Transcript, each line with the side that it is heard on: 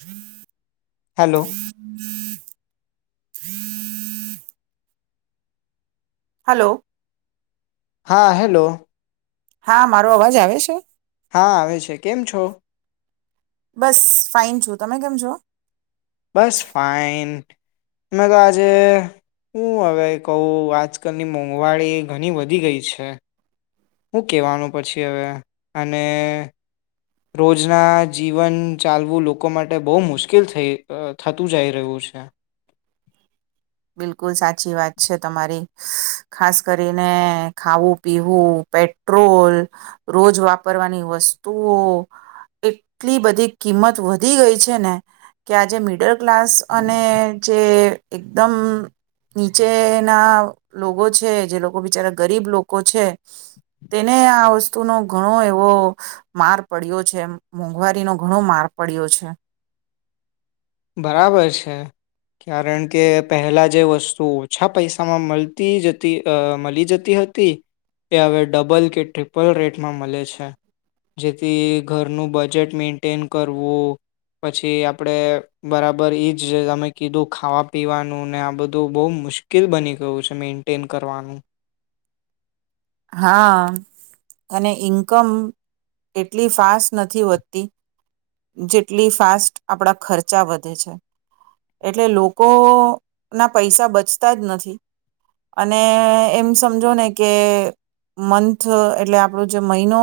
right: હમ
left: hello
right: હમ હમ hello.
left: હા hello.
right: હા મારો અવાજ આવે છે?
left: હા આવે છે. કેમ છો?
right: બસ ફાઇન છું. તમે કેમ છો?
left: બસ ફાઈન મેં તો આજે હું હવે કહું આજકાલની મોંઘવારી ઘણી વધી ગઈ છે. હું કેહેવાનું પછી હવે અને રોજના જીવન ચાલવું લોકો માટે બો મુશ્કેલ થઈ થતું જઈ રહ્યું છે.
right: બિલકુલ સાચી વાત છે તમારી ખાસ કરીને ખાવું, પીવું પેટ્રોલ, રોજ વાપરવાની વસ્તુઓ, એટલી બધી કિંમત વધી ગઈ છે ને કે આજે મિડર ક્લાસ અને જે એક દમ નીચેના લોકો છે જે લોકો બિચારા ગરીબ લોકો છે. તેને આ વસ્તુનો ઘણો એવો માર પડ્યો છે મોંઘવારીનો ઘણો માર પડ્યો છે.
left: બરાબર છે, કારણ કે પહેલા જે વસ્તુ ઓછા પૈસામાં મલતી જતી અ મળી જતી હતી એ હવે ડબલ કે ટ્રિપલ રેટમાં મળે છે જેથી ઘરનું બજેટ મેન્ટેન કરવું પછી આપણે બરાબર એ જ તમે કીધું ખાવા પીવાનું ને આ બધું બહુ મુશ્કેલ બની ગયું છે મેન્ટેન કરવાનું.
right: હા અને ઇન્કમ એટલી ફાસ્ટ નથી વધતી જેટલી ફાસ્ટ આપણા ખર્ચા વધે છે. એટલે લોકો ના પૈસા બચતા જ નથી. અને એમ સમજો ને કે મંથ એટલે આપણો જે મહિનો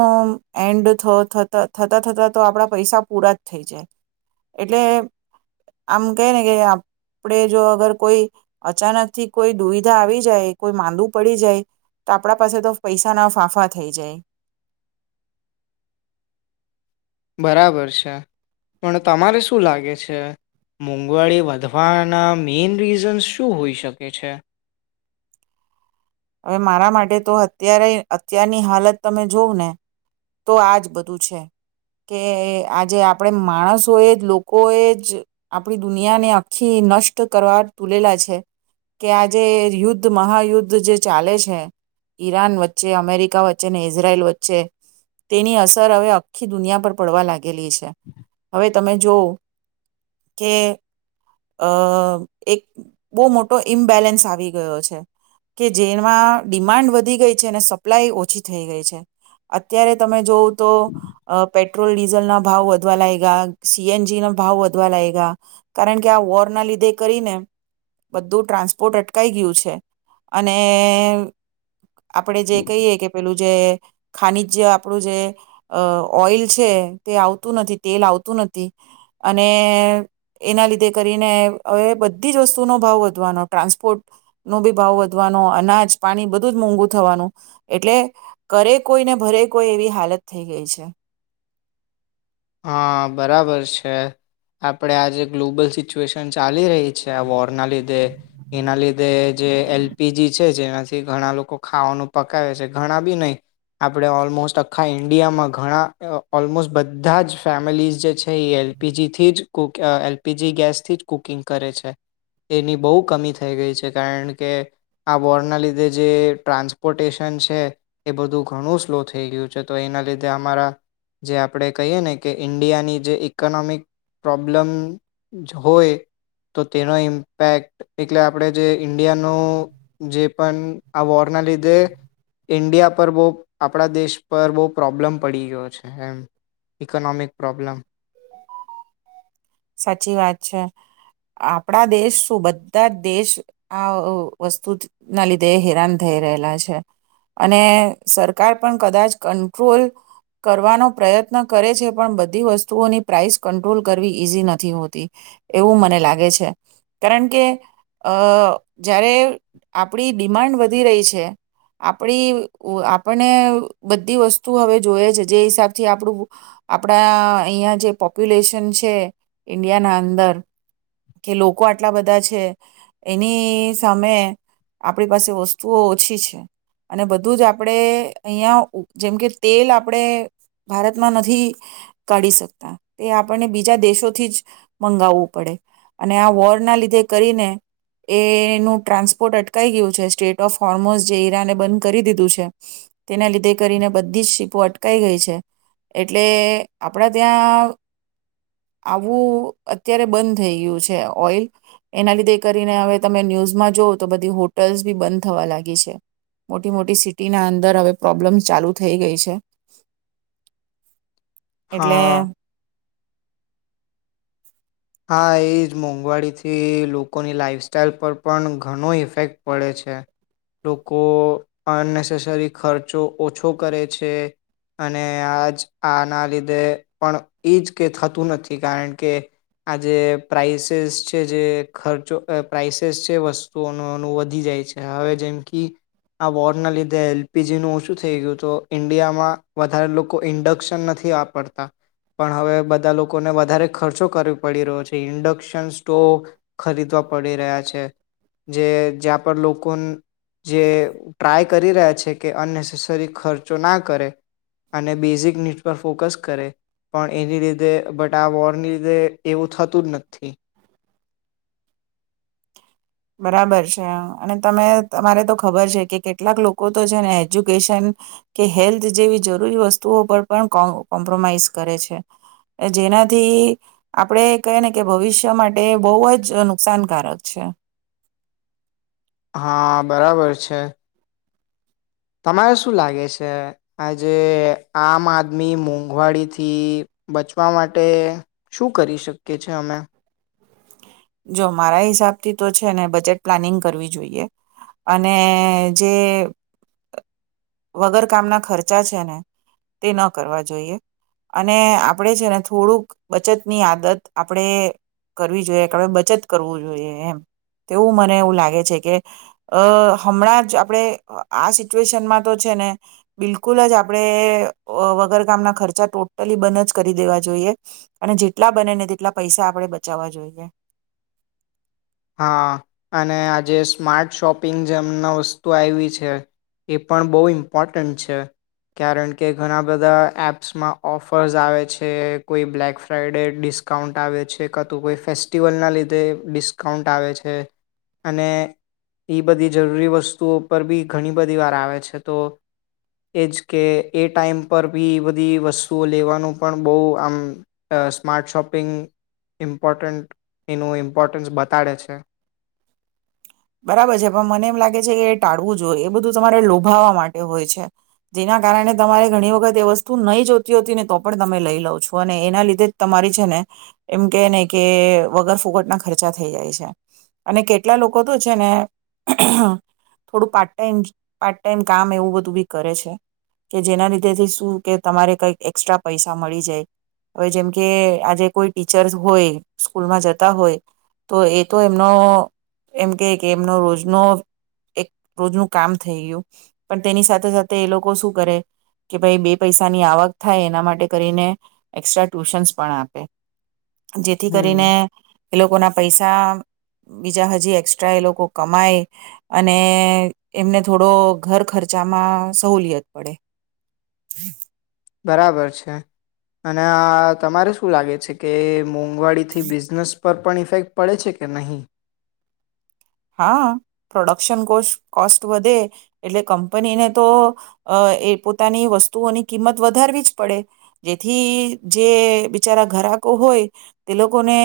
right: એન્ડ થતા થતા તો આપડા પૈસા પૂરા જ થઈ જાય. એટલે આમ કે ને કે આપણે જો અગર કોઈ અચાનક થી કોઈ દુવિધા આવી જાય કોઈ માંદુ પડી જાય તો આપણા પાસે તો પૈસા ના ફાંફા થઈ જાય.
left: બરાબર છે. પણ તમારે શું લાગે છે, મોંઘવારી વધવાના મેઈન રીઝન્સ શું હોઈ શકે છે?
right: હવે મારા માટે તો અત્યારે અત્યારની હાલત તમે જોવં ને તો આજ બધું છે કે આજે આપણે માણસોએ જ લોકો એ જ આપડી દુનિયાને આખી નષ્ટ કરવા તુલેલા છે કે આજે યુદ્ધ મહાયુદ્ધ જે ચાલે છે. ઈરાન વચ્ચે, અમેરિકા વચ્ચે, ઈઝરાયલ વચ્ચે તેની અસર હવે આખી દુનિયા પર પડવા લાગેલી છે. હવે તમે જોવ કે અ એક બહુ મોટો ઈમ્બેલેન્સ આવી ગયો છે. કે જેમાં ડિમાન્ડ વધી ગઈ છે અને સપ્લાય ઓછી થઈ ગઈ છે. અત્યારે તમે જોવો તો અ પેટ્રોલ ડીઝલ ના ભાવ વધવા લાયગા, સી એન જી ના ભાવ વધવા લાયગા કારણ કે આ વોર ના લીધે કરીને બધું ટ્રાન્સપોર્ટ અટકાય ગયું છે. અને આપડે જે કહીએ કે પેલું જે ખનિજય આપણું જે ઓઈલ છે તે આવતું નથી, તેલ આવતું નથી અને એના લીધે કરીને હવે બધી જ વસ્તુનો ભાવ વધવાનો ટ્રાન્સપોર્ટ નો બી ભાવ વધ વા નો અનાજ પાણી બધું જ મોંઘું થવાનું એટલે કરે કોઈ ને ભરે કોઈ એવી હાલત થઈ ગઈ છે.
left: હા બરાબર છે. આપડે આજે ગ્લોબલ સિચ્યુએશન ચાલી રહી છે વોર ના લીધે. એના લીધે જે એલ પી જી છે જેનાથી ઘણા લોકો ખાવાનું પકાવે છે ઘણા બી નય આપડે ઓલમોસ્ટ આખા ઈન્ડિયામાં ઘણા ઓલમોસ્ટ બ ધા જ ફેમિલીઝ જે છે એ એલ પી જી થી જ કુક અ એલ પી જી ગેસથી જ કૂકિંગ કરે છે એની બોવ કમી થઈ ગઈ છે કારણ કે આ વોરના લીધે જે ટ્રાન્સપોર્ટેશન છે એ બધું ઘણું સ્લો થઈ ગયું છે. તો એના લીધે અમારા જે આપ આપડે કહીએ ને કે ઈન્ડિયાની જે ઇકોનોમિક પ્રોબ્લમ જ હોય તો તેનો ઇમ્પેક્ટ એટલે આપણે જે ઈન્ડિયાનો જે પણ આ વોરના લીધે ઇન્ડિયા પર બો આપણા દેશ પર બો પ્રોબ્લમ પડી ગયો છે એમ. Economic problem.
right: સાચી વાત છે આપણા દેશ શું બધા જ દેશ આ વસ્તુ ના લીધે હેરાન થઈ રહેલા છે. અને સરકાર પણ કદાચ કંટ્રોલ કરવાનો પ્રયત્ન કરે છે પણ બધી વસ તુઓની પ્રાઇસ કંટ્રોલ કરવી ઈઝી નથી હોતી એવું મને લાગે છે. કારણ કે અ જ્યારે આપણી ડિમાન્ડ વધી રહી છે આપણી આપણને બધી વસ્તુ હવે જોએ છે જે હિસાબથી આપણું આપણા અયા જે પોપ્યુલેશન છે ઈન્ડિયાના અંદર કે લોકો આટલા બધા છે એની સામે આપણી પાસે વસ્તુઓ ઓછી છે. અને બધું જ આપણે અહીંયા જેમકે તેલ આપણે ભારતમાં નથી કાઢી શકતા તે આપણને બીજા દેશોથી જ મંગાવવું પડે અને આ વોરના લીધે કરીને એનું ટ્રાન્સપોર્ટ અટકાય ગયું છે સ્ટેટ ઓફ હોર્મોસ જે ઈરાને બંધ કરી દીધું છે તેના લીધે કરીને બધી જ શીપો અટકાઈ ગઈ છે. એટલે આપણા ત્યાં આવું અત્યારે બંધ થઈ ગયું છે ઓઈલ એના લીધે કરીને હવે તમે ન્યૂઝમાં જોઓ તો બધી હોટલ્સ બી બંધ થવા લાગી છે. મોટી મોટી સિટીના અંદર હવે પ્રોબ્લેમ્સ ચાલુ થઈ ગઈ છે.
left: હા
right: એટલે
left: હા એ જ મોંઘવારીથી લોકોની લાઈફસ્ટાઈલ પર પણ ઘણો ઇફેક્ટ પડે છે લોકો અનનેસેસરી ખર્ચો ઓછો કરે છે. અને આજ આના લીધે પણ એજ કે થતું નથી કારણ કે આ જે પ્રાઇસેસ છે જે ખર્ચો અ પ્રાઇસેસ છે વસ્તુઓનોનું વધી જાય છે હવે જેમ કે આ વોરના લીધે એલ પીજી નું ઓછું થઈ ગયું તો ઇન્ડિયામાં વધારે લોકો ઇન્ડક્શન નથી વાપરતા પણ હવે બધા લોકોને વધારે ખર્ચો કર પડી રહ્યો છે ઇન્ડક્શન સ્ટોવ ખરીદવા પડી રહ્યા છે જે જ્યાં પર લોકો જે ટ્રાય કરી રહ્યા છે કે અનનેસેસરી ખર્ચો ના કરે અને બેઝિક નીડ પર ફોકસ કરે પણ એની લીધે બટ આ વોરની લીધે એવું થતું જ નથી.
right: બરાબર છે અને તમે તમારે તો ખબર છે કે કેટલાક લોકો તો છે ને એજ્યુકેશન કે હેલ્થ જેવી જરૂરી વસ્તુઓ પર પણ કો કોમ્પ્રોમાઈઝ કરે છે જેનાથી આપણે કહી ને કે ભવિષ્ય માટે બોવ જ નુકસાનકારક છે.
left: હા બરાબર છે. તમારે શું લાગે છે આજે આમ આદમી મોંઘવારી થી બચવા માટે શું કરી શકીએ છે અમે.
right: જો મારા હિસાબથી તો છે ને બજેટ પ્લાનિંગ કરવી જોઈએ અને જે વગર કામના ખર્ચા છે ને તે ન કરવા જોઈએ અને આપડે છે ને થોડુંક બચત ની આદત આપણેે કરવી જોઈએ. હવે બચત કરવું જોઈએ એમ તેવું મને એવું લાગે છે કે અ હમણાં જ આપણે આ સિચ્યુએશનમાં તો છે ને બિલકુલ જ આપણેે વગર કામના ખર્ચા ટોટલી બંધ જ કરી દેવા જોઈએ અને જેટલા બને ને તેટલા પૈસા આપણે બચાવવા જોઈએ.
left: હા અને આજે સ્માર્ટ શોપિંગ જેમના વસ્તુ આવી છે એ પણ બહુ ઇમ્પોર્ટન્ટ છે કારણ કે ઘણા બધા એપ્સમાં ઓફર્સ આવે છે કોઈ બ્લેક ફ્રાઈડે ડિસ્કાઉન્ટ આવે છે કા તો કોઈ ફેસ્ટિવલના લીધે ડિસ ડિસ્કાઉન્ટ આવે છે. અને એ બધી જરૂરી વસ્તુઓ પર બી ઘણી બધી વાર આવે છે તો એ જ કે એ ટાઈમ પર બી એ બધી વસ્તુઓ લેવાનું પણ બોવ આમ સ્માર્ટ શોપિંગ ઇમ્પોર્ટન્ટ એનું ઇમ્પોર્ટન્સ બ તાળે છે.
right: બરાબર છે પણ મને એમ લાગે છે કે ટાળવું જોઈએ એ બધું તમારે લોભાવા માટે હોય છે જેના કારણે તમારે ઘણી વખત એ વસ્તુ નહી જોતી હોતી ને તો પણ તમે લઈ લ છો અને એના લીધે જ તમારી છે ને એમ કે ને કે વગર ફુકટના ખર્ચા થઈ જાય છે. અને કેટલા લો કો તો છે ને થોડું પાર્ટ ટાઈમ પાર્ટ ટાઈમ કામ એવું બધું બી કરે છે કે જેના લીધેથી શું કે તમારે કઈક એક્સ્ટ્રા પૈસા મળી જાય. હવે જેમકે આજે કોઈ ટીચર હોય સ્કૂલમાં જતા હોય તો એ તો એમનો એમ કે કે એમનો રોજનો એક રોજનું કામ થઈ ગયું પણ તેની સાથે સાથે એ લોકો શું કરે કે ભાઈ બે પૈસાની આવક થાય એના માટે કરીને એક્સ્ટ્રા ટ્યુશન્સ પણ આપે. જેથી
left: હમ
right: કરીને એ લોકો ના પૈય [unintelligible] બીજા હ જી એસ્ટ્રા એ લોકો કમાય અને એમને થોડો ઘર ખર્ચામાં સહુલિયત પડે.
left: બરાબર છે. અને આ તમારે શું લાગે છે કે મો વાળીથી બિઝનેસ પર પણ ઇફેક્ટ પડે છે કે નહીં?
right: હા, પ્રોડક્શન કોસ કોસ્ટ વધે એટલે કંપનીને તો એ પોતાની વસ્તુઓની કિંમત વધારવી જ પડે. જેથી જે બિચારા ઘરાકો હોય તે લોકોને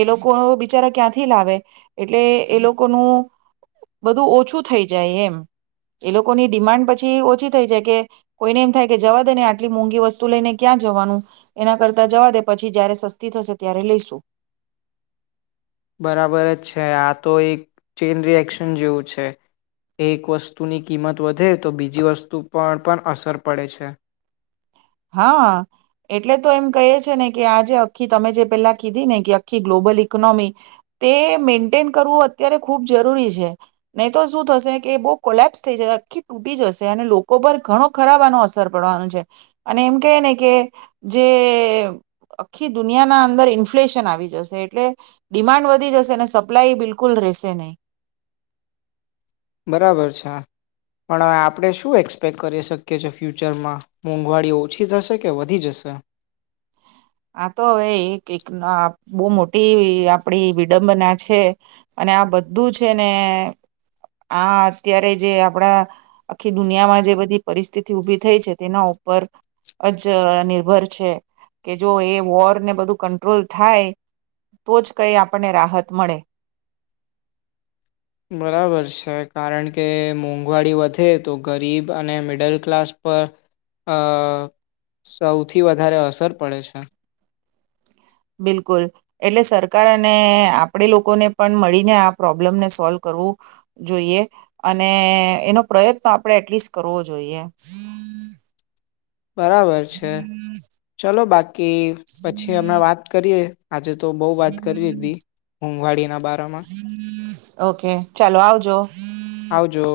right: એ લોકો બિચારા ક્યાંથી લાવે. એટલે એ લોકોનું બધું ઓછું થઈ જાય એમ એ લોકોની ડિમાન્ડ પછી ઓછી થઈ જાય કે, કોઈને એમ થાય કે જવા દે ને આટલી મોંઘી વસ્તુ લઈને ક્યાં જવાનું એના કરતા જવા દે પછી જયારે સસ્તી થશે ત્યારે લઈશું.
left: બરાબર જ છે. આ તો એક ચેન રિએક્શન જેવું છે. એક વસ્તુની કિંમત વધે તો બીજી વસ્તુ પર પણ અસર પડે છે.
right: હા, એટલે તો એમ કહીએ છે ને કે આ જે અખી તમે જે પેલા કીધી ને કે અખી ગ્લોબલ ઇકોનોમી તે મેન્ટેન કરવું અત્યારે ખૂબ જરૂરી છે. નહી તો શું થશે કે બો કોલેપ્સ થઈ જહે. આખી તૂટી જશે અને લોકો પર ઘણો ખરાબ આનો અસર પડવાનો છે. અને એમ કઈએ ને કે જે આખી દુનિયાના અંદર ઇન્ફ્લેશન આવી જશે એટલે ડિમાન્ડ વધી જશે અને સપ્લાય બિલકુલ રહેશે નહી.
left: બરાબર છે, પણ હવે આપણે શું એક્સપેક કરી શકીએ છે ફ્યુચરમાં મોંઘવારીઓ ઓછી થશે કે વધી જશે?
right: આ તો અવે એક એક ના બો મોટી આપડી વિડંબના છે અને આ બધું છે ને આ અત્યારે જે આપણા આખી દુનિયામાં જે બધી પરિસ્થિતિ ઊભી થઈ છે તેના ઉપર જ નિર્ભર છે. કે જો એ વોરને બધું કંટ્રોલ થાય તો જ કઈ આપણને રાહત મળે.
left: બરાબર છે, કારણ કે મોંઘવારી વધે તો ગરીબ અને મિડલ ક્લાસ પર અ સૌથી વધારે અસર પડે છે.
right: બિલકુલ એટલે સરકાર અને આપણે લોકોને પણ મળીને આ પ્રોબ્લમને સોલ્વ કરવું જોઈએ અને એનો પ્રયત્ન તો આપણે એટલીસ્ટ કરવો જોઈએ.
left: બરાબર છે ચલો બા કી, પછી હમણાં વાત કરીએ. આજે તો બો વાત કરી લીધી મોંઘવાડીના બારામાં.
right: ઓકે! ચાલો આવજો.
left: આવજો.